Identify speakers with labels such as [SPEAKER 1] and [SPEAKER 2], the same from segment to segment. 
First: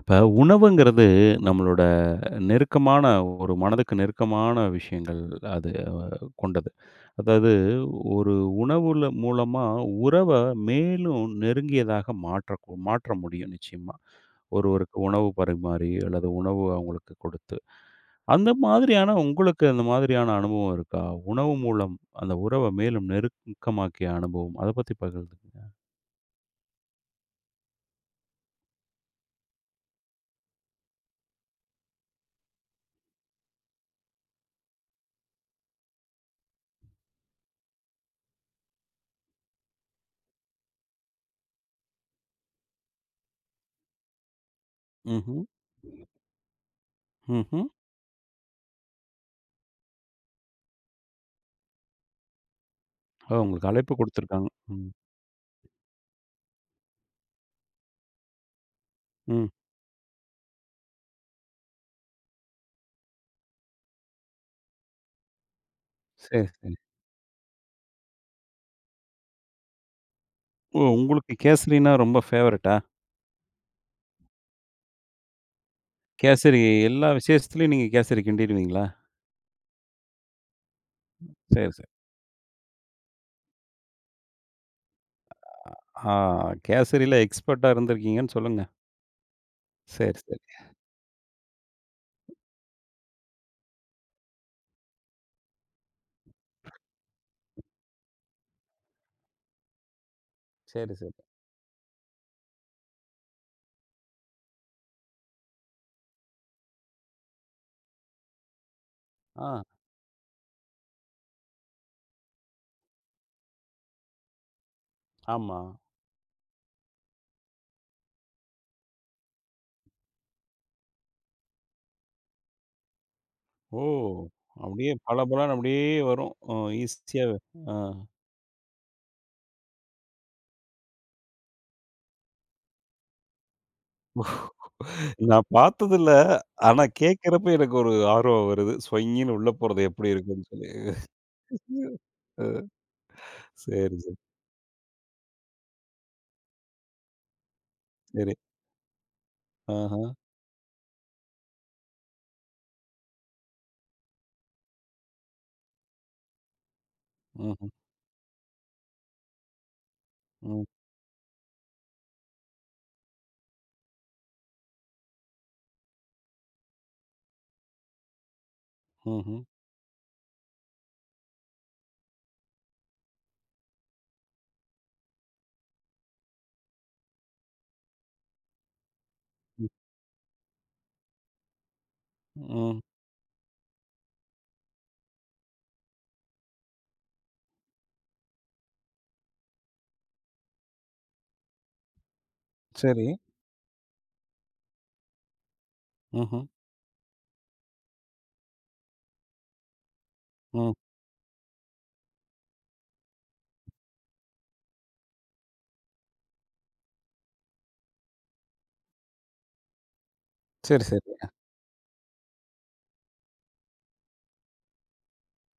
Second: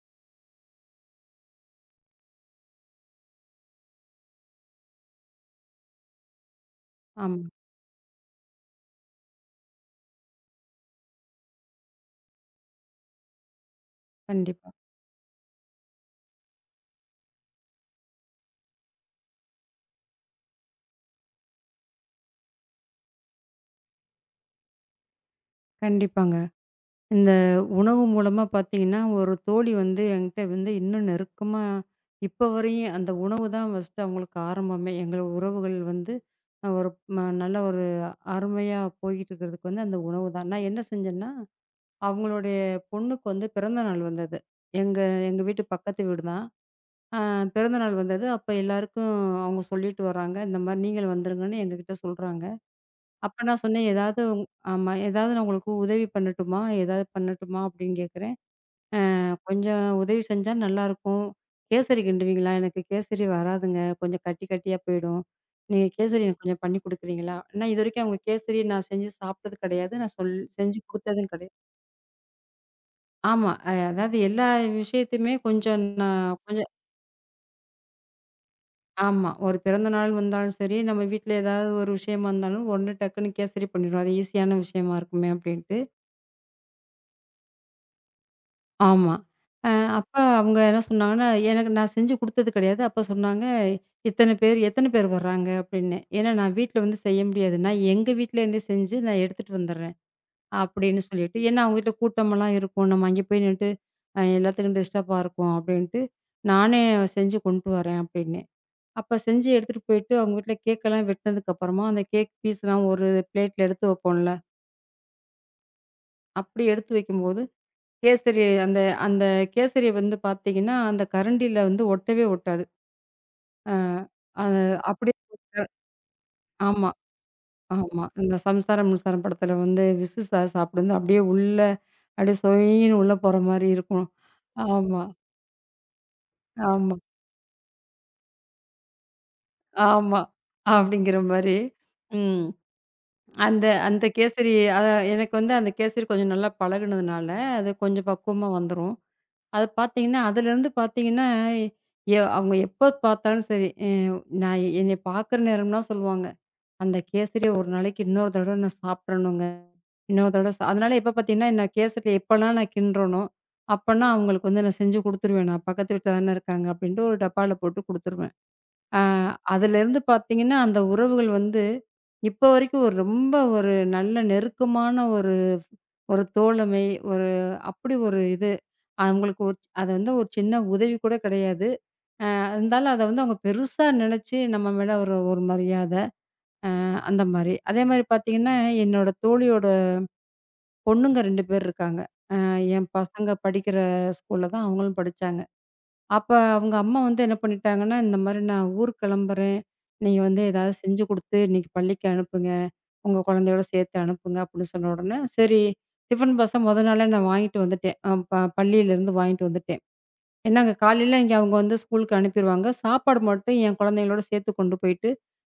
[SPEAKER 1] இப்ப உணவுங்கிறது நம்மளோட நெருக்கமான ஒரு மனதுக்கு நெருக்கமான விஷயங்கள் அது கொண்டது.
[SPEAKER 2] ஆமா.
[SPEAKER 1] அதாவது ஒரு உணவுல மூலமா உறவ மேலும் நெருங்கியதாக மாற்ற முடியும் நிச்சயமா.
[SPEAKER 2] கண்டிப்பா,
[SPEAKER 1] ஒருவருக்கு உணவு பரிமாறி அல்லது உணவு அவங்களுக்கு கொடுத்து. அந்த மாதிரியான உங்களுக்கு அந்த மாதிரியான அனுபவம் இருக்கா? உணவு மூலம் அந்த உறவ மேலும் நெருக்கமாக்கிய அனுபவம். அத பத்தி பகிர்ந்துக்கங்க.
[SPEAKER 2] கண்டிப்பாங்க. இந்த உணவு மூலமா பார்த்தீங்கன்னா, ஒரு தோழி வந்து என்கிட்ட வந்து இன்னும் நெருக்கமா. இப்ப வரையும் அந்த உணவு தான் ஃபர்ஸ்ட்டு அவங்களுக்கு ஆரம்பமே. எங்கள் உறவுகள் வந்து ஒரு நல்ல ஒரு அருமையா போய்கிட்டு இருக்கிறதுக்கு வந்து அந்த உணவு தான். நான் என்ன செஞ்சேன்னா, அவங்களுடைய பொண்ணுக்கு வந்து பிறந்த நாள் வந்தது. எங்க எங்க
[SPEAKER 1] ம்ஹ்ம்,
[SPEAKER 2] வீட்டு பக்கத்து வீடு தான். அ
[SPEAKER 1] ம்ஹ்ம்.
[SPEAKER 2] பிறந்த நாள் வந்தது. அப்ப எல்லாருக்கும் அவங்க சொல்லிட்டு வராங்க. இந்த மாரி நீங்களும் வந்துருங்கன்னு எங்ககிட்ட சொல்றாங்க.
[SPEAKER 1] ஓ!
[SPEAKER 2] அப்ப நான்
[SPEAKER 1] உங்களுக்கு
[SPEAKER 2] சொன்னேன்,
[SPEAKER 1] அழைப்பு
[SPEAKER 2] "ஏதாவது
[SPEAKER 1] குடுத்துருக்காங்க. ம்,
[SPEAKER 2] ஆமா. ஏதாவது நான் உங்களுக்கு உதவி பண்ணட்டுமா? ஏதாவது பண்ணட்டுமா?" அப்படின்னு கேட்குறேன்.
[SPEAKER 1] ம்.
[SPEAKER 2] கொஞ்சம் உதவி செஞ்சா நல்லாயிருக்கும். கேசரி கிண்டுவீங்களா? எனக்கு கேசரி வராதுங்க. கொஞ்சம் கட்டி கட்டியா போயிடும். நீங்க கேசரி எனக்கு
[SPEAKER 1] சரி,
[SPEAKER 2] கொஞ்சம்
[SPEAKER 1] சரி.
[SPEAKER 2] பண்ணி குடுக்குறீங்களா?" ஏன்னா இதுவரைக்கும் அவங்க கேசரி நான் செஞ்சு சாப்பிட்டது கிடையாது. நான் சொல்
[SPEAKER 1] ஓ!
[SPEAKER 2] செஞ்சு குடுத்ததும்
[SPEAKER 1] உங்களுக்கு
[SPEAKER 2] கிடையாது.
[SPEAKER 1] கேசரின்னா ரொம்ப ஃபேவரைட்டா?
[SPEAKER 2] ஆமா. அதாவது எல்லா விஷயத்தையுமே கொஞ்சம் நான்
[SPEAKER 1] கேசரி
[SPEAKER 2] கொஞ்சம்.
[SPEAKER 1] எல்லா விசேஷத்துலயும் நீங்க கேசரி கிண்டிடுவீங்களா?
[SPEAKER 2] ஆமா. ஒரு பிறந்த நாள் வந்தாலும் சரி, நம்ம வீட்ல
[SPEAKER 1] சரி,
[SPEAKER 2] ஏதாவது
[SPEAKER 1] சரி.
[SPEAKER 2] ஒரு விஷயமா இருந்தாலும், உடனே டக்குன்னு கேசரி பண்ணிருவோம். அது ஈஸியான விஷயமா இருக்குமே அப்படின்ட்டு.
[SPEAKER 1] ஆ, கேசரில எக்ஸ்பர்ட்டா இருந்திருக்கீங்கன்னு சொல்லுங்க.
[SPEAKER 2] ஆமா. அ அப்ப
[SPEAKER 1] சரி, சரி.
[SPEAKER 2] அவங்க என்ன சொன்னாங்கன்னா, எனக்கு நான் செஞ்சு குடுத்தது கிடையாது. அப்ப சொன்னாங்க, "இத்தன பேர் எத்தன பேர் வர்றாங்க?" அப்படின்னு. ஏன்னா நான் வீட்ல வந்து செய்ய முடியாது. நான் எங்க வீட்ல இருந்தே செஞ்சு நான் எடுத்துட்டு வந்துர்றேன்,
[SPEAKER 1] சரி,
[SPEAKER 2] அப்படின்னு
[SPEAKER 1] சரி.
[SPEAKER 2] சொல்லிட்டு. ஏன்னா அவங்க வீட்ல கூட்டமெல்லாம் இருக்கும். நம்ம அங்கே போய் நின்னுட்டு எல்லாத்துக்கும் டிஸ்டர்பா இருக்கும் அப்படின்ட்டு, நானே செஞ்சு கொண்டு வரேன் அப்படின்னு. அப்ப
[SPEAKER 1] ஆ,
[SPEAKER 2] செஞ்சு எடுத்துட்டு போயிட்டு அவங்க வீட்ல கேக்கெல்லாம் வெட்டுனதுக்கு அப்புறமா, அந்த கேக் பீஸ்லாம் ஒரு பிளேட்ல எடுத்து வைப்போம்ல,
[SPEAKER 1] ஆமா.
[SPEAKER 2] அப்படி எடுத்து வைக்கும்போது கேசரி அந்த அந்த கேசரி வந்து பார்த்தீங்கன்னா, அந்த கரண்டில வந்து ஒட்டவே ஒட்டாது. அ
[SPEAKER 1] ஓ!
[SPEAKER 2] அது
[SPEAKER 1] அப்படியே
[SPEAKER 2] அப்படியே
[SPEAKER 1] பளபளன்னு
[SPEAKER 2] போட்டு.
[SPEAKER 1] அப்படியே வரும்.
[SPEAKER 2] ஆமா,
[SPEAKER 1] ஈஸியா. ஆ.
[SPEAKER 2] ஆமா. இந்த சம்சாரம் மின்சாரம் படத்துல வந்து விசு சார் சாப்பிடும்போது அப்படியே உள்ள அப்படியே சொய்ன்னு உள்ள போற மாரி இருக்கும். ஆமா,
[SPEAKER 1] நான் பார்த்ததில்ல. ஆனா
[SPEAKER 2] ஆமா,
[SPEAKER 1] கேட்கிறப்ப எனக்கு ஒரு ஆர்வம் வருது. சொய்யின்னு உள்ள போறது எப்படி
[SPEAKER 2] ஆமா.
[SPEAKER 1] இருக்குன்னு சொல்லி.
[SPEAKER 2] அப்படிங்கிற மாரி. ம்.
[SPEAKER 1] அ
[SPEAKER 2] அந்த
[SPEAKER 1] சரி,
[SPEAKER 2] அந்த
[SPEAKER 1] சரி,
[SPEAKER 2] கேசரி அ எனக்கு வந்து அந்த கேசரி கொஞ்சம் நல்லா பழகுனதுனால, அது கொஞ்சம்
[SPEAKER 1] சரி.
[SPEAKER 2] பக்குவமா வந்துரும். அது
[SPEAKER 1] ஆஹா.
[SPEAKER 2] பார்த்தீங்கன்னா, அதுலேருந்து பார்த்தீங்கன்னா, அவங்க எப்ப பார்த்தாலும் சரி, நான் என்னைய பார்க்குற நேரம்லாம் சொல்லுவாங்க. அந்த கேசரிய ஒரு
[SPEAKER 1] ம்ஹ்ம்.
[SPEAKER 2] நாளைக்கு இன்னொரு தடவ நான் சாப்பிட்றணுங்க. இன்னொரு தடவ
[SPEAKER 1] ம்.
[SPEAKER 2] அதனால எப்ப பார்த்தீங்கன்னா, நான் கேசரி எப்பலாம் நான் கிண்டுறேனோ, அப்பன்னா அவங்களுக்கு வந்து நான் செஞ்சு குடுத்துருவேன். நான் பக்கத்து வீட்ல தானே இருக்காங்க அப்படின்ட்டு ஒரு டப்பால போட்டு குடுத்துருவேன். அ
[SPEAKER 1] ம்ஹ்ம்.
[SPEAKER 2] அதுலேருந்து பார்த்தீங்கன்னா, அந்த உறவுகள் வந்து இப்ப வரைக்கும் ஒரு ரொம்ப ஒரு நல்ல நெருக்கமான ஒரு ஒரு தோழமை, ஒரு அப்படி ஒரு இது. அவங்களுக்கு ஒரு
[SPEAKER 1] ம்.
[SPEAKER 2] அது வந்து ஒரு சின்ன உதவி கூட கிடையாது.
[SPEAKER 1] ம்.
[SPEAKER 2] இருந்தாலும் அத வந்து அவங்க பெருசா நினைச்சு நம்ம மேல ஒரு ஒரு மரியாத, அந்த மாரி. அதே மாரி பார்த்தீங்கன்னா, என்னோட தோழியோட பொண்ணுங்க 2 பேர் இருக்காங்க. அ என்
[SPEAKER 1] சரி.
[SPEAKER 2] பசங்க படிக்கிற ஸ்கூல்ல தான் அவங்களும் படிச்சாங்க. அப்ப
[SPEAKER 1] ம்ஹ்ம்.
[SPEAKER 2] அவங்க அம்மா வந்து என்ன பண்ணிட்டாங்கன்னா, இந்த மாரி "நான் ஊருக்கு கிளம்புறேன். நீங்க வந்து
[SPEAKER 1] ம்.
[SPEAKER 2] ஏதாவது செஞ்சு குடுத்து இன்னைக்கு பள்ளிக்கு அனுப்புங்க. உங்க குழந்தையோட சேர்த்து அனுப்புங்க" அப்படின்னு சொன்ன உடனே, சரி டிஃபன் பாக்ஸ மொத நாளே நான் வாங்கிட்டு வந்துட்டேன். அ ப பள்ளியிலேருந்து வாங்கிட்டு வந்துட்டேன். ஏன்னாங்க
[SPEAKER 1] சரி, சரி.
[SPEAKER 2] காலையில இங்க அவங்க வந்து ஸ்கூலுக்கு அனுப்பிருவாங்க. சாப்பாடு மட்டும் என் குழந்தைங்களோட சேர்த்து கொண்டு போயிட்டு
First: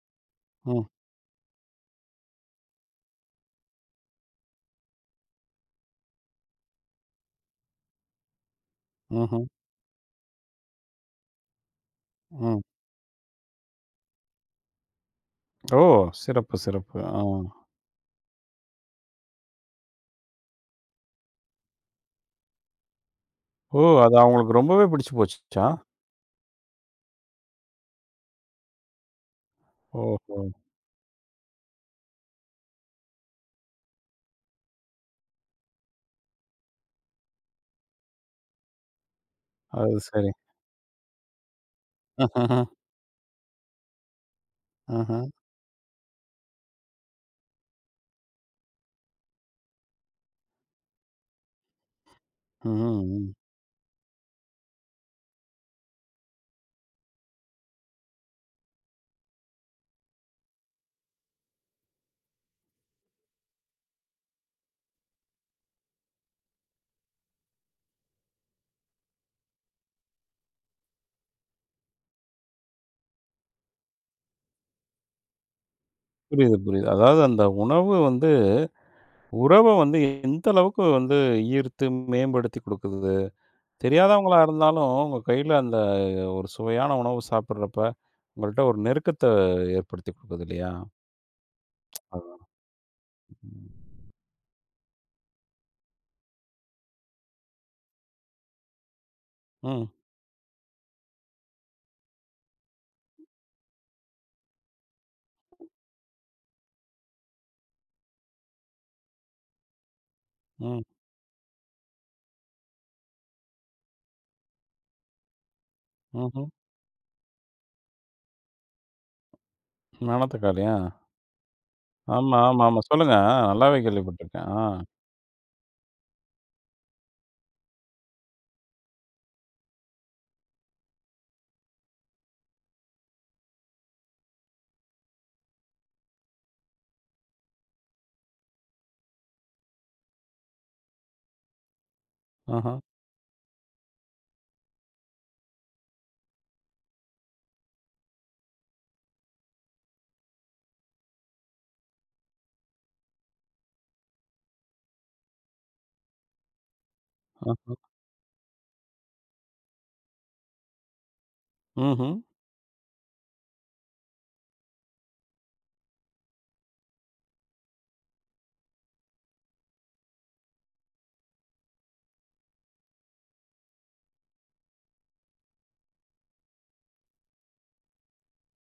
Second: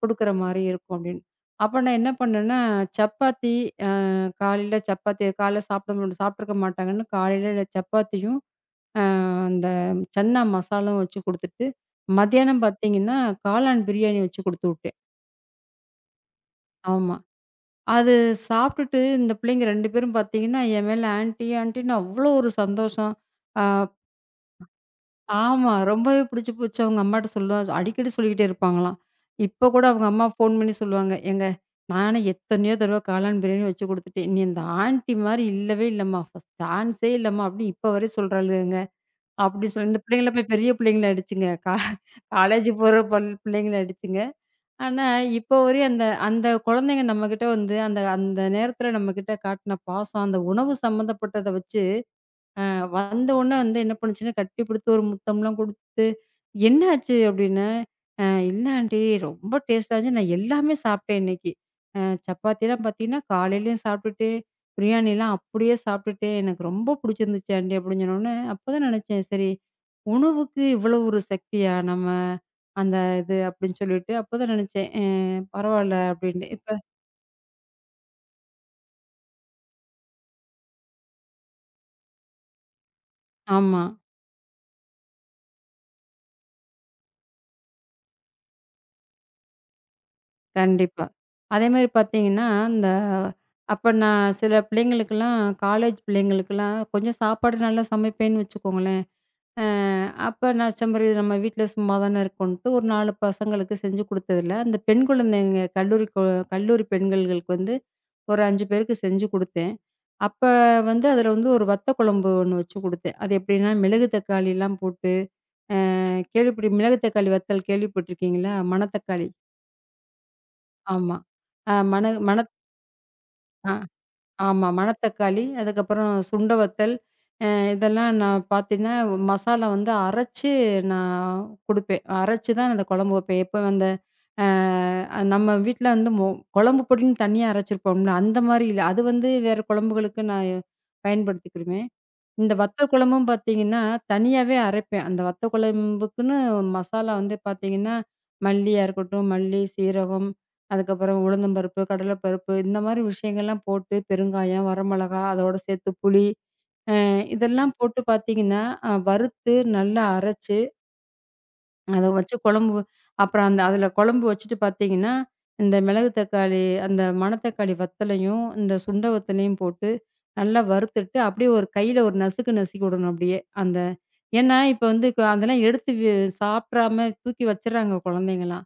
[SPEAKER 2] குடுக்குற மாரி
[SPEAKER 1] ம்.
[SPEAKER 2] இருக்கும் அப்படின்னு. அப்ப நான் என்ன பண்ணேன்னா, சப்பாத்தி அ காலையில சப்பாத்தி காலைல சாப்பிட முடியும் சாப்ட்டுருக்க மாட்டாங்கன்னு காலையில சப்பாத்தியும்,
[SPEAKER 1] ம்ஹ்ம்.
[SPEAKER 2] அந்த சன்னா மசாலாவும் வச்சு குடுத்துட்டு,
[SPEAKER 1] ம்.
[SPEAKER 2] மத்தியானம் பார்த்தீங்கன்னா, காளான் பிரியாணி வச்சு குடுத்து விட்டேன்.
[SPEAKER 1] ஓ! சிறப்பு, சிறப்பு.
[SPEAKER 2] ஆமா.
[SPEAKER 1] ஆ.
[SPEAKER 2] அது சாப்ட்டுட்டு இந்த பிள்ளைங்க 2 பேரும் பார்த்தீங்கன்னா, என் மேல ஆன்ட்டி ஆன்ட்டின்னு அவ்வளோ ஒரு சந்தோஷம். அ
[SPEAKER 1] ஓ! அது அவங்களுக்கு ரொம்பவே பிடிச்சு போச்சுச்சா?
[SPEAKER 2] ஆமா. ரொம்பவே பிடிச்சு போச்சு. அவங்க அம்மாட்ட சொல்லுவா அடிக்கடி சொல்லிக்கிட்டே இருப்பாங்களாம். இப்ப கூட அவங்க அம்மா
[SPEAKER 1] ஓஹோ!
[SPEAKER 2] ஃபோன் பண்ணி சொல்லுவாங்க. "ஏங்க நானே எத்தனையோ தடவ காளான் பிரியாணி வச்சு குடுத்துட்டேன். நீ அந்த ஆன்டி மாரி இல்லவே இல்லம்மா. ஃபர்ஸ்ட் சான்ஸே இல்லம்மா" அப்படின்னு இப்ப வரையும் சொல்றாளுகங்க. அப்படி சொல்லி
[SPEAKER 1] அது
[SPEAKER 2] இந்த
[SPEAKER 1] சரி.
[SPEAKER 2] பிள்ளைங்கள போய் பெரிய பிள்ளைங்களாயிடுச்சுங்க.
[SPEAKER 1] அஹஹ.
[SPEAKER 2] காலேஜ் போற பிள்ளைங்களாயிடுச்சுங்க. ஆனா,
[SPEAKER 1] ஆஹா.
[SPEAKER 2] இப்போ வரையும் அந்த அந்த குழந்தைங்க நம்மகிட்ட வந்து அந்த அந்த நேரத்துல நம்மகிட்ட காட்டுன பாசம், அந்த உணவு சம்மந்தப்பட்டத வச்சு
[SPEAKER 1] ம்,
[SPEAKER 2] வந்த
[SPEAKER 1] ம்.
[SPEAKER 2] உடனே வந்து என்ன பண்ணுச்சுன்னா, கட்டி பிடித்து ஒரு முத்தம்லாம் குடுத்து, "என்ன ஆச்சு?" அப்படின்னேன். "அ இல்ல ஆன்ட்டி ரொம்ப டேஸ்ட்டா இருந்துச்சு. நான் எல்லாமே சாப்பிட்டேன் இன்னைக்கு. அ சப்பாத்திலாம் பார்த்தீங்கன்னா, காலையிலயும் சாப்பிட்டுட்டு, பிரியாணிலாம் அப்படியே சாப்பிட்டுட்டேன். எனக்கு ரொம்ப பிடிச்சிருந்துச்சு ஆன்ட்டி" அப்படின்னு சொன்னோனே, அப்பதான் நெனச்சேன், "சரி உணவுக்கு இவ்வளோ ஒரு சக்தியா நம்ம அந்த இது?" அப்படின்னு சொல்லிட்டு அப்பதான் நெனச்சேன். பரவால்ல அப்படின்ட்டு.
[SPEAKER 1] புரியுது,
[SPEAKER 2] இப்ப
[SPEAKER 1] புரியுது. அதாவது அந்த உணவு வந்து உறவ வந்து எந்த அளவுக்கு வந்து ஈர்த்து மேம்படுத்தி குடுக்குது.
[SPEAKER 2] ஆமா.
[SPEAKER 1] தெரியாதவங்களா இருந்தாலும் உங்க கையில அந்த ஒரு சுவையான உணவு சாப்பிடுறப்ப, உங்கள்ட்ட ஒரு நெருக்கத்த ஏற்படுத்தி குடுக்குது இல்லையா?
[SPEAKER 2] கண்டிப்பா. அதேமாரி
[SPEAKER 1] அதான்.
[SPEAKER 2] பார்த்தீங்கன்னா, இந்த அப்ப
[SPEAKER 1] ம்.
[SPEAKER 2] நான் சில பிள்ளைங்களுக்கெல்லாம் காலேஜ் பிள்ளைங்களுக்கெல்லாம் கொஞ்சம் சாப்பாடு நல்லா சமைப்பேன்னு வச்சுக்கோங்களேன். அ
[SPEAKER 1] ம்.
[SPEAKER 2] அப்ப நான் செம்பரி நம்ம வீட்ல சும்மா தானே இருக்கோன்ட்டு ஒரு 4 பசங்களுக்கு செஞ்சு குடுத்ததுல, அந்த பெண் குழந்தைங்க கல்லூரி பெண்கள்களுக்கு வந்து ஒரு 5 பேருக்கு செஞ்சு குடுத்தேன். அப்ப
[SPEAKER 1] ம்.
[SPEAKER 2] வந்து அதில வந்து ஒரு வத்த குழம்பு ஒண்ணு வச்சு குடுத்தேன். அது எப்படின்னா மிளகு தக்காளிலாம் போட்டு அ
[SPEAKER 1] ம்ஹ்ம்.
[SPEAKER 2] கேள்விப்பட்டு மிளகு தக்காளி வத்தல் கேள்விப்பட்டுருக்கீங்களா? மணத்தக்காளி.
[SPEAKER 1] மணத்தக்காளியா?
[SPEAKER 2] ஆமா. அ மண
[SPEAKER 1] ஆமா,
[SPEAKER 2] மணத்
[SPEAKER 1] ஆமா, ஆமா. சொல்லுங்க. ஆ,
[SPEAKER 2] ஆ.
[SPEAKER 1] நல்லாவே கேள்விப்பட்டுருக்கேன். ஆ.
[SPEAKER 2] ஆமா. மணத்தக்காளி, அதுக்கப்புறம் சுண்ட வத்தல், அ இதெல்லாம் நான் பார்த்தீங்கன்னா, மசாலா வந்து அரைச்சு நான் குடுப்பேன். அரைச்சு தான் அந்த குழம்பு வைப்பேன். எப்போ அந்த நம்ம வீட்ல வந்து குழம்பு பொடின்னு தனியா அரைச்சிருப்போம்ல, அந்த மாரி இல்ல. அது வந்து வேற குழம்புகளுக்கு நான் பயன்படுத்திக்கிருவேன். இந்த
[SPEAKER 1] ஆஹ.
[SPEAKER 2] வத்த குழம்பும் பார்த்தீங்கன்னா, தனியாவே அரைப்பேன். அந்த வத்த குழம்புக்குன்னு மசாலா வந்து பார்த்தீங்கன்னா, மல்லியா இருக்கட்டும், மல்லி, சீரகம், அதுக்கப்புறம் உளுந்தம்பருப்பு, கடலைப்பருப்பு இந்த மாரி விஷயங்கள்லாம் போட்டு பெருங்காயம், வரமிளகாய், அதோட சேர்த்து புளி,
[SPEAKER 1] ஆஹ.
[SPEAKER 2] இதெல்லாம் போட்டு பார்த்தீங்கன்னா, வறுத்து நல்லா அரைச்சு அத
[SPEAKER 1] ம்ஹ்ம்.
[SPEAKER 2] வச்சு குழம்பு அப்புறம் அந்த அதில குழம்பு வச்சுட்டு பார்த்தீங்கன்னா, இந்த மிளகு தக்காளி அந்த மணத்தக்காளி வத்தலையும், இந்த சுண்ட வத்தலையும் போட்டு நல்லா வறுத்துட்டு, அப்படியே ஒரு கையில ஒரு நசுக்கு நசுக்கி விடணும் அப்படியே. அந்த ஏன்னா இப்ப வந்து அதெல்லாம் எடுத்து சாப்பிடாம தூக்கி வச்சுறாங்க குழந்தைங்கலாம்.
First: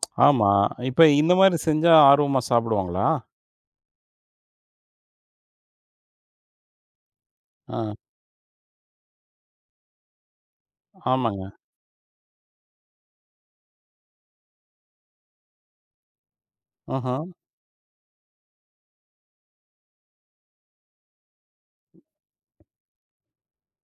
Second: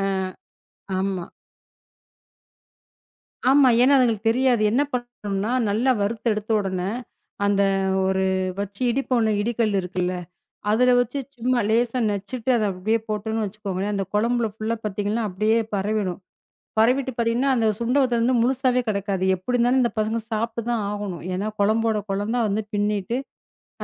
[SPEAKER 2] அ
[SPEAKER 1] ஆமா. இப்ப
[SPEAKER 2] ஆமா.
[SPEAKER 1] இந்த மாரி செஞ்சா ஆர்வமா சாப்பிடுவாங்களா?
[SPEAKER 2] ஆமா. ஏன்னா அதுங்களுக்கு தெரியாது. என்ன பண்ணணும்னா, நல்லா வறுத்து எடுத்த உடனே, அந்த
[SPEAKER 1] ஆ.
[SPEAKER 2] ஒரு வச்சு இடிப்போம்ல இடிக்கல் இருக்குல்ல. அதில வச்சு
[SPEAKER 1] ஆமாங்க.
[SPEAKER 2] சும்மா லேசா நச்சுட்டு அத அப்படியே போட்டோம்ன்னு வச்சுக்கோங்களேன், அந்த குழம்புல ஃபுல்லா பார்த்தீங்கன்னா, அப்படியே பரவிடும்.
[SPEAKER 1] ஆஹ.
[SPEAKER 2] பரவிட்டு பார்த்தீங்கன்னா, அந்த சுண்ட வத்தல் வந்து முழுசாவே கிடக்காது. எப்படி இருந்தாலும் இந்த பசங்க சாப்பிட்டு தான் ஆகணும். ஏன்னா குழம்போட குழம்பா வந்து பின்னிட்டு.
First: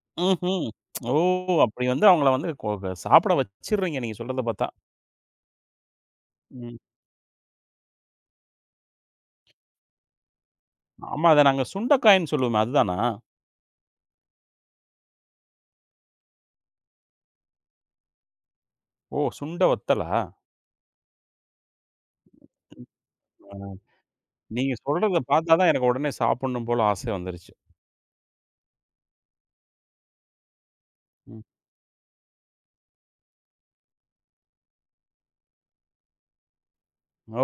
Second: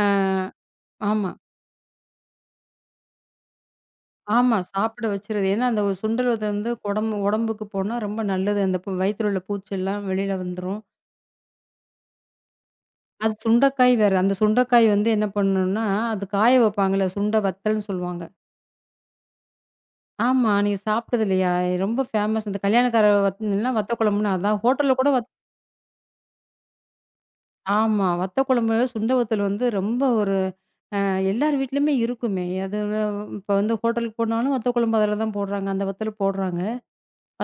[SPEAKER 2] ஆ
[SPEAKER 1] ம்ஹ்ம். ஓ!
[SPEAKER 2] ஆமா,
[SPEAKER 1] அப்படி வந்து அவங்கள வந்து கொ க சாப்பிட வச்சுடுறீங்க நீங்க சொல்றத
[SPEAKER 2] ஆமா.
[SPEAKER 1] பார்த்தா.
[SPEAKER 2] சாப்பிட வச்சுருது. ஏன்னா அந்த சுண்டல் வத்தல் வந்து
[SPEAKER 1] ம்.
[SPEAKER 2] குடம்பு உடம்புக்கு போனா ரொம்ப நல்லது. அந்த வயித்துல உள்ள பூச்செல்லாம் வெளியில வந்துரும்.
[SPEAKER 1] ஆமா. அத நாங்க சுண்டைக்காய்ன்னு சொல்லுவோமே அதுதானா?
[SPEAKER 2] அது சுண்டைக்காய் வேற. அந்த சுண்டைக்காய் வந்து என்ன பண்ணணும்னா, அது காய வைப்பாங்கல்ல, சுண்ட வத்தல்ன்னு சொல்லுவாங்க.
[SPEAKER 1] ஓ! சுண்ட வத்தலா?
[SPEAKER 2] ஆமா. நீங்க சாப்பிட்டது இல்லையா? ரொம்ப ஃபேமஸ். இந்த கல்யாணக்கார வத்தல்னா
[SPEAKER 1] ஆ.
[SPEAKER 2] வத்த குழம்புன்னு அதான்.
[SPEAKER 1] நீங்க
[SPEAKER 2] ஹோட்டல்ல கூட
[SPEAKER 1] சொல்றத பார்த்தா தான் எனக்கு உடனே சாப்பிடணும் போல ஆசை வந்துருச்சு.
[SPEAKER 2] ஆமா. வத்த குழம்பு, சுண்ட வத்தல் வந்து ரொம்ப ஒரு அ
[SPEAKER 1] ம்.
[SPEAKER 2] எல்லார் வீட்லயுமே இருக்குமே. அது இப்ப வந்து ஹோட்டலுக்கு போனாலும் வத்த குழம்பு அதுல தான் போடுறாங்க. அந்த வத்தல் போடுறாங்க.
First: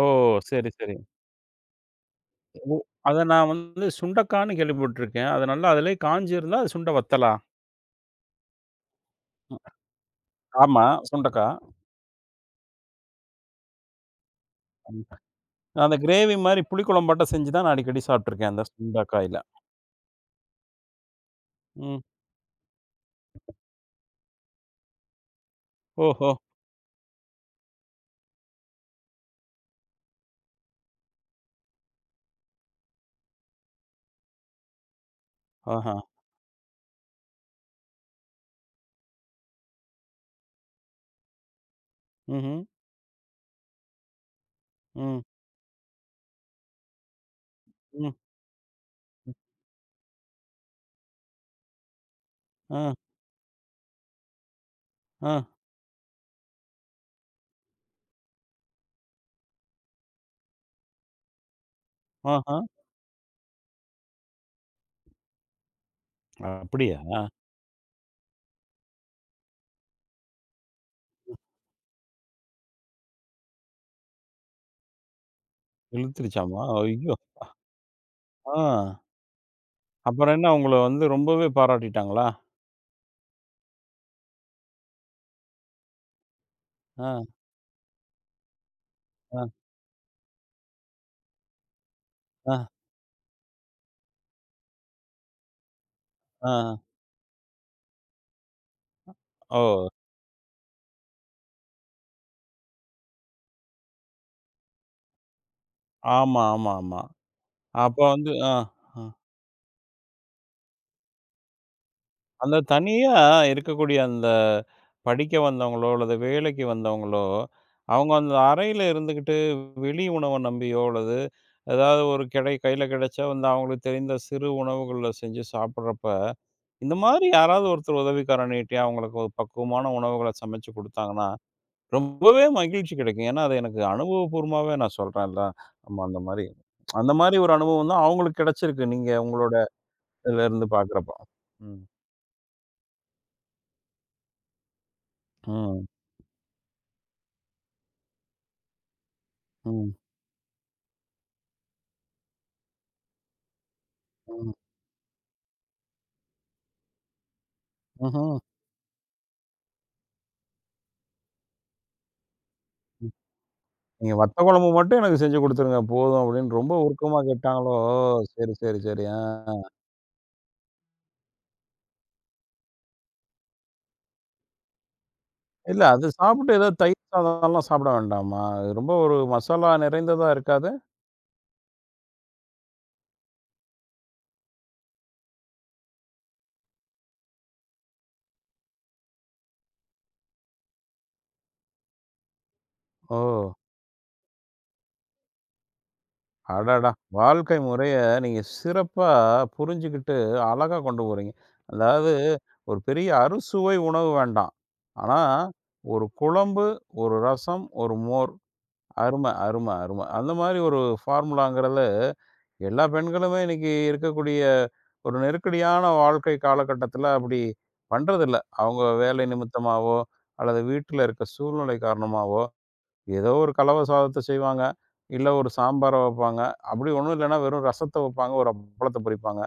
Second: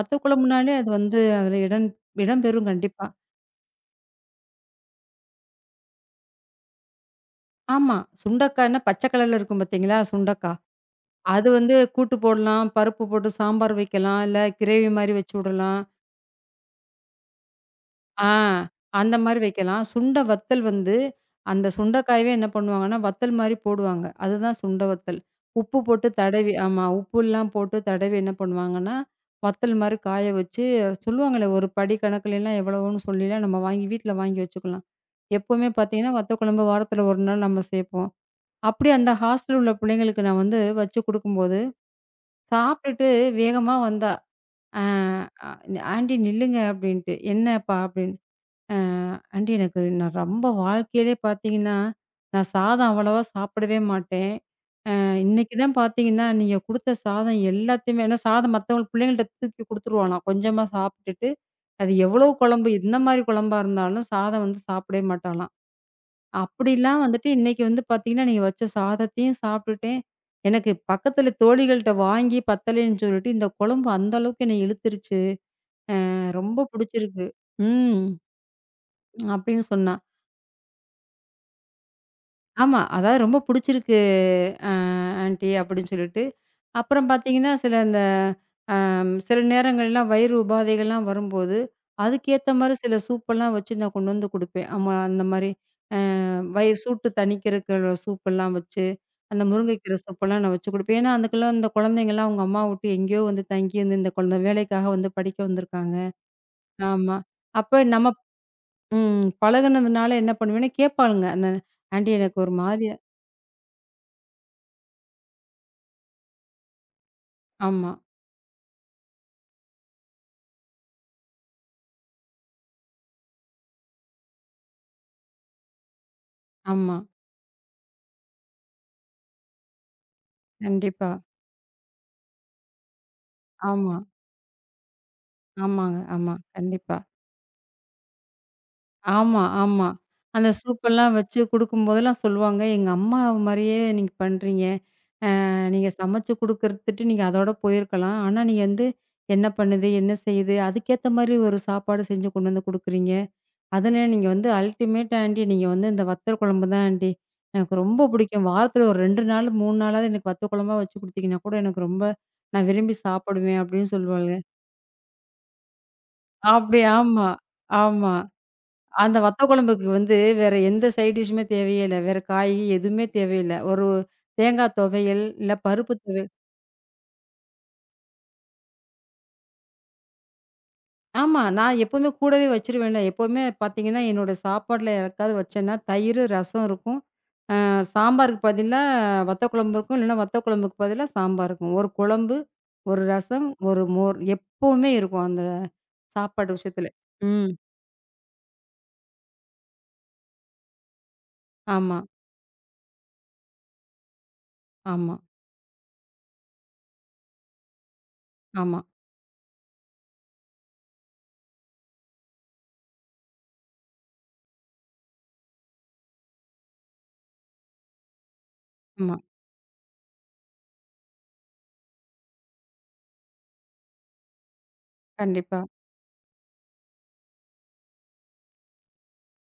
[SPEAKER 1] ஓ! சரி,
[SPEAKER 2] குழம்புனாலே அது
[SPEAKER 1] சரி.
[SPEAKER 2] வந்து அதுல இடம் இடம்பெறும்
[SPEAKER 1] ஓ!
[SPEAKER 2] கண்டிப்பா.
[SPEAKER 1] அத நான் வந்து சுண்டக்கான்னு கேள்விப்பட்டுருக்கேன். அது நல்லா அதிலயே காய்ஞ்சிருந்தா அது சுண்ட வத்தலா?
[SPEAKER 2] ஆமா. சுண்டக்காய்ன்னா பச்சை கலர்ல இருக்கும் பார்த்தீங்களா? சுண்டக்காய்.
[SPEAKER 1] ஆமா. சுண்டக்கா.
[SPEAKER 2] அது வந்து கூட்டு போடலாம், பருப்பு போட்டு சாம்பார் வைக்கலாம், இல்ல கிரேவி
[SPEAKER 1] ம்.
[SPEAKER 2] மாரி வச்சு விடலாம்.
[SPEAKER 1] அந்த கிரேவி மாரி புளிக்குழம்பாட்டம் செஞ்சு தான் நான் அடிக்கடி
[SPEAKER 2] ஆ.
[SPEAKER 1] சாப்ட்டுருக்கேன். அந்த
[SPEAKER 2] அந்த
[SPEAKER 1] சுண்டக்காயில.
[SPEAKER 2] மாரி வைக்கலாம். சுண்ட வத்தல் வந்து, அந்த
[SPEAKER 1] ம்.
[SPEAKER 2] சுண்டைக்காயவே என்ன பண்ணுவாங்கன்னா, வத்தல் மாரி போடுவாங்க. அதுதான் சுண்ட வத்தல். உப்பு போட்டு
[SPEAKER 1] ஓஹோ!
[SPEAKER 2] தடவி ஆமா. உப்புலாம் போட்டு தடவி என்ன பண்ணுவாங்கன்னா, வத்தல் மாரி காய வச்சு சொல்லுவாங்கல்ல, ஒரு படி கணக்குலலாம் எவ்வளவோன்னு சொல்லிலாம் நம்ம வாங்கி வீட்ல வாங்கி வச்சுக்கலாம். எப்பவுமே
[SPEAKER 1] ஆஹா!
[SPEAKER 2] பார்த்தீங்கன்னா, வத்த குழம்பு வாரத்தில 1 நாள் நம்ம சேர்ப்போம். அப்படியே அந்த ஹாஸ்டல்ல உள்ள பிள்ளைங்களுக்கு நான் வந்து வச்சு குடுக்கும்போது,
[SPEAKER 1] ம்ஹ்ம்.
[SPEAKER 2] சாப்பிட்டுட்டு வேகமா வந்தா, "ஆ
[SPEAKER 1] ம்.
[SPEAKER 2] ஆ ஆன்டி நில்லுங்க" அப்படின்ட்டு. "என்னப்பா?"
[SPEAKER 1] ம்.
[SPEAKER 2] அப்படின்னு. அ ஆன்டி எனக்கு நான் ரொம்ப வாழ்க்கையிலே பார்த்தீங்கன்னா, நான் சாதம்
[SPEAKER 1] அ.
[SPEAKER 2] அவ்வளவா சாப்பிடவே மாட்டேன்.
[SPEAKER 1] அ.
[SPEAKER 2] இன்னைக்கு தான் பார்த்தீங்கன்னா, நீங்க குடுத்த சாதம் எல்லாத்தையுமே ஏன்னா சாதம் மத்தவங்களுக்கு பிள்ளைங்கள்ட்ட தூக்கி குடுத்துருவாளாம். கொஞ்சமா சாப்பிட்டுட்டு, அது எவ்வளோ
[SPEAKER 1] ஆஹா!
[SPEAKER 2] குழம்பு இந்த மாரி குழம்பா இருந்தாலும் சாதம் வந்து சாப்பிடவே மாட்டாளாம்.
[SPEAKER 1] அப்படியா?
[SPEAKER 2] அப்படிலாம் வந்துட்டு இன்னைக்கு வந்து பார்த்தீங்கன்னா, நீங்க வச்ச சாதத்தையும் சாப்பிட்டுட்டேன். எனக்கு பக்கத்துல தோழிகள்ட்ட வாங்கி பத்தலேன்னு சொல்லிட்டு, இந்த குழம்பு அந்த அளவுக்கு என்னை இழுத்துருச்சு. ரொம்ப
[SPEAKER 1] இழுத்துருச்சாமா? ஐயோ!
[SPEAKER 2] புடிச்சிருக்கு. ம்.
[SPEAKER 1] ஆ.
[SPEAKER 2] அப்படின்னு சொன்னா.
[SPEAKER 1] அப்புறம் என்ன உங்கள வந்து ரொம்பவே பாராட்டிட்டாங்களா?
[SPEAKER 2] ஆமா. அதாவது ரொம்ப புடிச்சிருக்கு அ ஆன்டி அப்படின்னு சொல்லிட்டு. அப்புறம்
[SPEAKER 1] அ,
[SPEAKER 2] பார்த்தீங்கன்னா, சில இந்த ம் சில
[SPEAKER 1] அ,
[SPEAKER 2] நேரங்கள்லாம் வயிறு உபாதைகள்லாம் வரும்போது, அதுக்கேத்த
[SPEAKER 1] அ,
[SPEAKER 2] மாரி சில சூப்பெல்லாம் வச்சு நான் கொண்டு வந்து குடுப்பேன். ஆமா அந்த மாரி
[SPEAKER 1] அ.
[SPEAKER 2] வயிறு சூட்டு தணிக்கிறதுக்கு சூப்பெல்லாம் வச்சு, அந்த
[SPEAKER 1] ஓ!
[SPEAKER 2] முருங்கைக்கீரை சூப்பெல்லாம் நான் வச்சு குடுப்பேன். ஏன்னா, அதுக்கெல்லாம் இந்த குழந்தைங்கலாம் அவங்க அம்மாவ விட்டு எங்கேயோ வந்து தங்கி வந்து இந்த குழந்த வேலைக்காக வந்து படிக்க வந்திருக்காங்க.
[SPEAKER 1] ஆமா, ஆமா, ஆமா.
[SPEAKER 2] ஆமா. அப்ப
[SPEAKER 1] அப்ப
[SPEAKER 2] நம்ம
[SPEAKER 1] வந்து ஆ, ஆ.
[SPEAKER 2] பழகுனதுனால என்ன பண்ணுவேன்னா, கேட்பாளுங்க. அந்த ஆன்டி எனக்கு ஒரு
[SPEAKER 1] அந்த
[SPEAKER 2] மாரியா.
[SPEAKER 1] தனியா இருக்கக்கூடிய அந்த படிக்க வந்தவங்களோ, அல்லது வேலைக்கு வந்தவங்களோ,
[SPEAKER 2] ஆமா,
[SPEAKER 1] அவங்க அந்த அறையில இருந்துகிட்டு வெளி உணவ நம்பியோ, அல்லது ஏதாவது ஒரு கையில கிடைச்சா வந்து அவங்களுக்கு தெரிந்த சிறு உணவுகள்ல செஞ்சு சாப்பிடுறப்ப, இந்த
[SPEAKER 2] ஆமா.
[SPEAKER 1] மாரி யாராவது ஒருத்தர் உதவிக்கரம் நீட்டி அவங்களுக்கு ஒரு பக்குவமான உணவுகள சமைச்சு
[SPEAKER 2] கண்டிப்பா.
[SPEAKER 1] குடுத்தாங்கன்னா, ரொம்பவே மகிழ்ச்சி கிடைக்கும். ஏன்னா, அது எனக்கு
[SPEAKER 2] ஆமா.
[SPEAKER 1] அனுபவபூர்வமாவே நான் சொல்றேன்ல.
[SPEAKER 2] ஆமாங்க.
[SPEAKER 1] ஆமா அந்த
[SPEAKER 2] ஆமா.
[SPEAKER 1] மாரி.
[SPEAKER 2] கண்டிப்பா.
[SPEAKER 1] அந்த மாரி ஒரு அனுபவம் தான் அவங்களுக்கு கிடைச்சிருக்கு. நீங்க
[SPEAKER 2] ஆமா,
[SPEAKER 1] உங்களோட
[SPEAKER 2] ஆமா.
[SPEAKER 1] இதுல
[SPEAKER 2] அந்த
[SPEAKER 1] இருந்து
[SPEAKER 2] சூப்பெல்லாம்
[SPEAKER 1] பார்க்குறப்போ.
[SPEAKER 2] வச்சு
[SPEAKER 1] ம்.
[SPEAKER 2] குடுக்கும்போதெல்லாம் சொல்லுவாங்க, "எங்க அம்மா மாரியே நீங்க பண்றீங்க.
[SPEAKER 1] ம்.
[SPEAKER 2] நீங்க சமைச்சு குடுக்கறதுட்டு நீங்க அதோட போயிருக்கலாம். ஆனா, நீங்க வந்து என்ன பண்ணுது?
[SPEAKER 1] ம்.
[SPEAKER 2] என்ன செய்யுது? அதுக்கேத்த மாரி ஒரு சாப்பாடு செஞ்சு கொண்டு வந்து குடுக்குறீங்க. அதுல நீங்க வந்து
[SPEAKER 1] ம்.
[SPEAKER 2] அல்டிமேட் ஆன்டி நீங்க வந்து இந்த வத்தல் குழம்பு தான் ஆன்டி. எனக்கு ரொம்ப
[SPEAKER 1] ம்ஹ்ம்.
[SPEAKER 2] பிடிக்கும். வாரத்துல ஒரு 2 நாள், 3 நாளாவது எனக்கு வத்த குழம்பா வச்சு குடுத்தீங்கன்னா கூட எனக்கு ரொம்ப நான் விரும்பி
[SPEAKER 1] ம்.
[SPEAKER 2] சாப்பிடுவேன்." அப்படின்னு
[SPEAKER 1] நீங்க வத்த
[SPEAKER 2] சொல்லுவாளுங்க.
[SPEAKER 1] குழம்பு மட்டும் எனக்கு செஞ்சு குடுத்துருங்க போதும் அப்படின்னு ரொம்ப
[SPEAKER 2] அப்படி
[SPEAKER 1] உருக்கமா
[SPEAKER 2] ஆமா,
[SPEAKER 1] கேட்டாங்களோ!
[SPEAKER 2] ஆமா.
[SPEAKER 1] சரி, சரி, சரி. ஆ.
[SPEAKER 2] அந்த வத்த குழம்புக்கு வந்து வேற எந்த சைட் டிஷ்ஷுமே தேவையே இல்ல. வேற காய் எதுவுமே தேவையில்ல. ஒரு தேங்காய் துவையல், இல்ல
[SPEAKER 1] இல்ல
[SPEAKER 2] பருப்பு
[SPEAKER 1] அது
[SPEAKER 2] துவையல்.
[SPEAKER 1] சாப்பிட்டு ஏதோ தயிர் சாதம்லாம் சாப்பிட வேண்டாமா? அது ரொம்ப ஒரு மசாலா நிறைந்ததா இருக்காது?
[SPEAKER 2] ஆமா. நான் எப்பவுமே கூடவே வச்சுருவேன்ல. எப்பவுமே பார்த்தீங்கன்னா, என்னோட சாப்பாட்ல யாருக்காவது வச்சேன்னா, தயிரு, ரசம் இருக்கும். சாம்பாருக்கு பதிலா வத்த குழம்பு இருக்கும். இல்லன்னா வத்த குழம்புக்கு பதிலா சாம்பார் இருக்கும். ஒரு குழம்பு, ஒரு
[SPEAKER 1] ஓ!
[SPEAKER 2] ரசம், ஒரு மோர் எப்பவுமே இருக்கும் அந்த சாப்பாடு விஷயத்துல.
[SPEAKER 1] அடடா!
[SPEAKER 2] ம்.
[SPEAKER 1] வாழ்க்கை முறைய நீங்க சிறப்பா புரிஞ்சுகிட்டு அழகா கொண்டு போறீங்க.
[SPEAKER 2] ஆமா,
[SPEAKER 1] அதாவது ஒரு பெரிய அறுசுவை உணவு வேண்டாம்.
[SPEAKER 2] ஆமா,
[SPEAKER 1] ஆனா, ஒரு குழம்பு, ஒரு ரசம், ஒரு மோர்.
[SPEAKER 2] ஆமா,
[SPEAKER 1] அரும, அரும, அரும. அந்த மாரி ஒரு ஃபார்முலாங்கிறத எல்லா பெண்களுமே இன்னைக்கு இருக்கக்கூடிய ஒரு நெருக்கடியான வாழ்க்கை காலகட்டத்தில அப்படி பண்றதில்ல. அவங்க
[SPEAKER 2] ஆமா,
[SPEAKER 1] வேலை நிமித்தமாவோ, அல்லது வீட்ல இருக்க சூழ்நிலை காரணமாவோ, ஏதோ ஒரு கலவ சாதத்த செய்வாங்க. இல்ல ஒரு
[SPEAKER 2] கண்டிப்பா.
[SPEAKER 1] சாம்பார வைப்பாங்க. அப்படி ஒண்ணும் இல்லன்னா வெறும் ரசத்த வைப்பாங்க. ஒரு அப்பளத்த பொரிப்பாங்க.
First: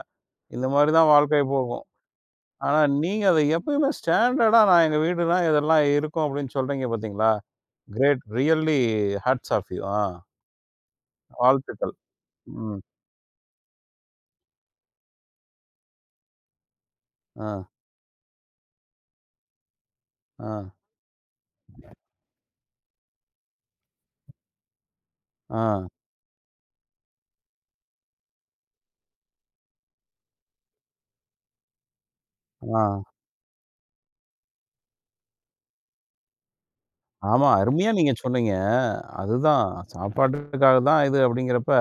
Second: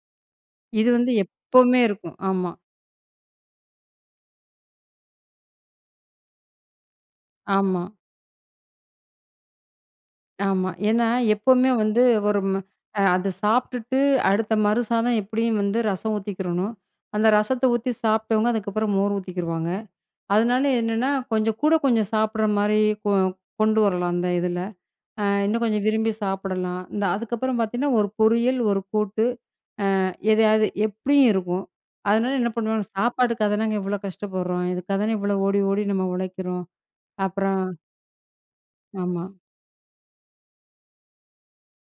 [SPEAKER 1] இந்த
[SPEAKER 2] இது
[SPEAKER 1] மாரி தான்
[SPEAKER 2] வந்து
[SPEAKER 1] வாழ்க்கை
[SPEAKER 2] எப்பவுமே
[SPEAKER 1] போகும்.
[SPEAKER 2] இருக்கும். ஆமா,
[SPEAKER 1] ஆனா நீங்க அத எப்பயுமே ஸ்டாண்டர்டா நான் எங்க வீடுனா இதெல்லாம் இருக்கும் அப்படின்னு சொல்றீங்க பார்த்தீங்களா?
[SPEAKER 2] ஆமா.
[SPEAKER 1] Great really hats off you. ஆ,
[SPEAKER 2] ஆமா. ஏன்னா, எப்பவுமே
[SPEAKER 1] வாழ்த்துக்கள்.
[SPEAKER 2] வந்து ஒரு ம
[SPEAKER 1] ம்.
[SPEAKER 2] அ அத சாப்பிட்டுட்டு அடுத்த மறுசாதம் எப்படியும் வந்து ரசம் ஊத்திக்கிறணும். அந்த
[SPEAKER 1] ஆ,
[SPEAKER 2] ரசத்த ஊத்தி சாப்பிட்டவங்க அதுக்கப்புறம் மோர் ஊத்திக்கிருவாங்க.
[SPEAKER 1] ஆ,
[SPEAKER 2] அதனால என்னன்னா, கொஞ்சம் கூட கொஞ்சம் சாப்பிடுற மாரி கொ கொண்டு வரலாம் அந்த இதுல. இன்னும் கொஞ்சம்
[SPEAKER 1] ஆ,
[SPEAKER 2] விரும்பி சாப்பிடலாம். இந்த அதுக்கப்புறம் பார்த்தீங்கன்னா, ஒரு பொரியல், ஒரு கூட்டு எதையாவது எப்படியும் இருக்கும். அதனால என்ன பண்ணுவாங்க,
[SPEAKER 1] ஆ.
[SPEAKER 2] சாப்பாட்டுக்காக தானங்க இவ்வளோ கஷ்டப்படுறோம். இதுக்காக தானே இவ்வளோ ஓடி ஓடி நம்ம உழைக்கிறோம்.
[SPEAKER 1] ஆமா.
[SPEAKER 2] அப்புறம்
[SPEAKER 1] அருமையா நீங்க சொன்னீங்க.
[SPEAKER 2] ஆமா,
[SPEAKER 1] அதுதான் சாப்பாட்டுக்காக தான் இது அப்படிங்கிறப்ப,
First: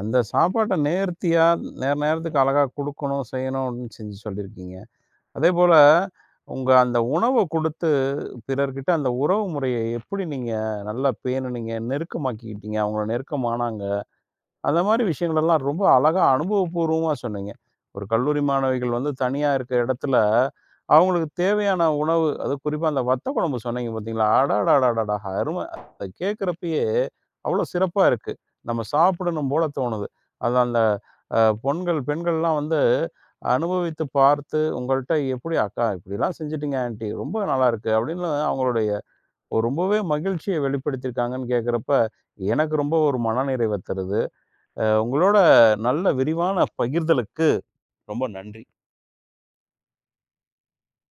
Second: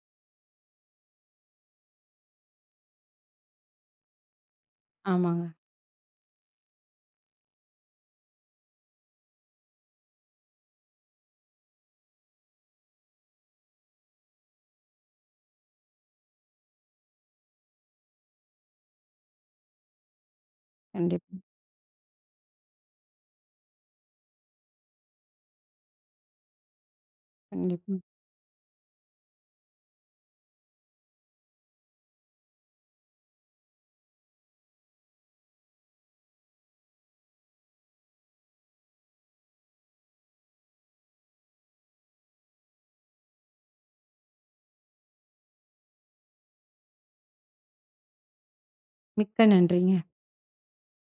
[SPEAKER 1] அந்த சாப்பாட்ட நேர்த்தியா, நேர நேரத்துக்கு அழகா குடுக்கணும், செய்யணும் அப்படின்னு செஞ்சு சொல்லியிருக்கீங்க.
[SPEAKER 2] ஆமாங்க.
[SPEAKER 1] அதேபோல உங்க அந்த உணவ குடுத்து பிறர்கிட்ட அந்த உறவு முறைய எப்படி நீங்க நல்லா பேணுனீங்க? நெருக்கமாக்கிக்கிட்டீங்க. அவங்கள நெருக்கமானாங்க. அந்த மாதிரி விஷயங்களெல்லாம் ரொம்ப அழகா அனுபவபூர்வமா சொன்னீங்க. ஒரு கல்லூரி மாணவிகள் வந்து தனியா இருக்கிற இடத்துல, அவங்களுக்கு
[SPEAKER 2] கண்டிப்பா,
[SPEAKER 1] தேவையான உணவு, அதுவும் குறிப்பா அந்த வத்த குழம்பு சொன்னீங்க பார்த்தீங்களா? அடடடடடா! அரும. அத கேட்கிறப்பயே அவ்வளோ
[SPEAKER 2] கண்டிப்பா.
[SPEAKER 1] சிறப்பா இருக்கு. நம்ம சாப்பிடணும் போல தோணுது. அது அந்த அ பொண்கள், பெண்கள்லாம் வந்து அனுபவித்து பார்த்து உங்கள்ட்ட எப்படி "அக்கா இப்படிலாம் செஞ்சுட்டீங்க ஆன்ட்டி. ரொம்ப நல்லாயிருக்கு" அப்படின்னு அவங்களுடைய ஒரு ரொம்பவே மகிழ்ச்சிய வெளிப்படுத்தியிருக்காங்கன்னு கேட்கிறப்ப, எனக்கு ரொம்ப ஒரு மனநிறைவ தருது. உங்களோட நல்ல விரிவான பகிர்தலுக்கு ரொம்ப நன்றி.
[SPEAKER 2] மிக்க நன்றிங்க.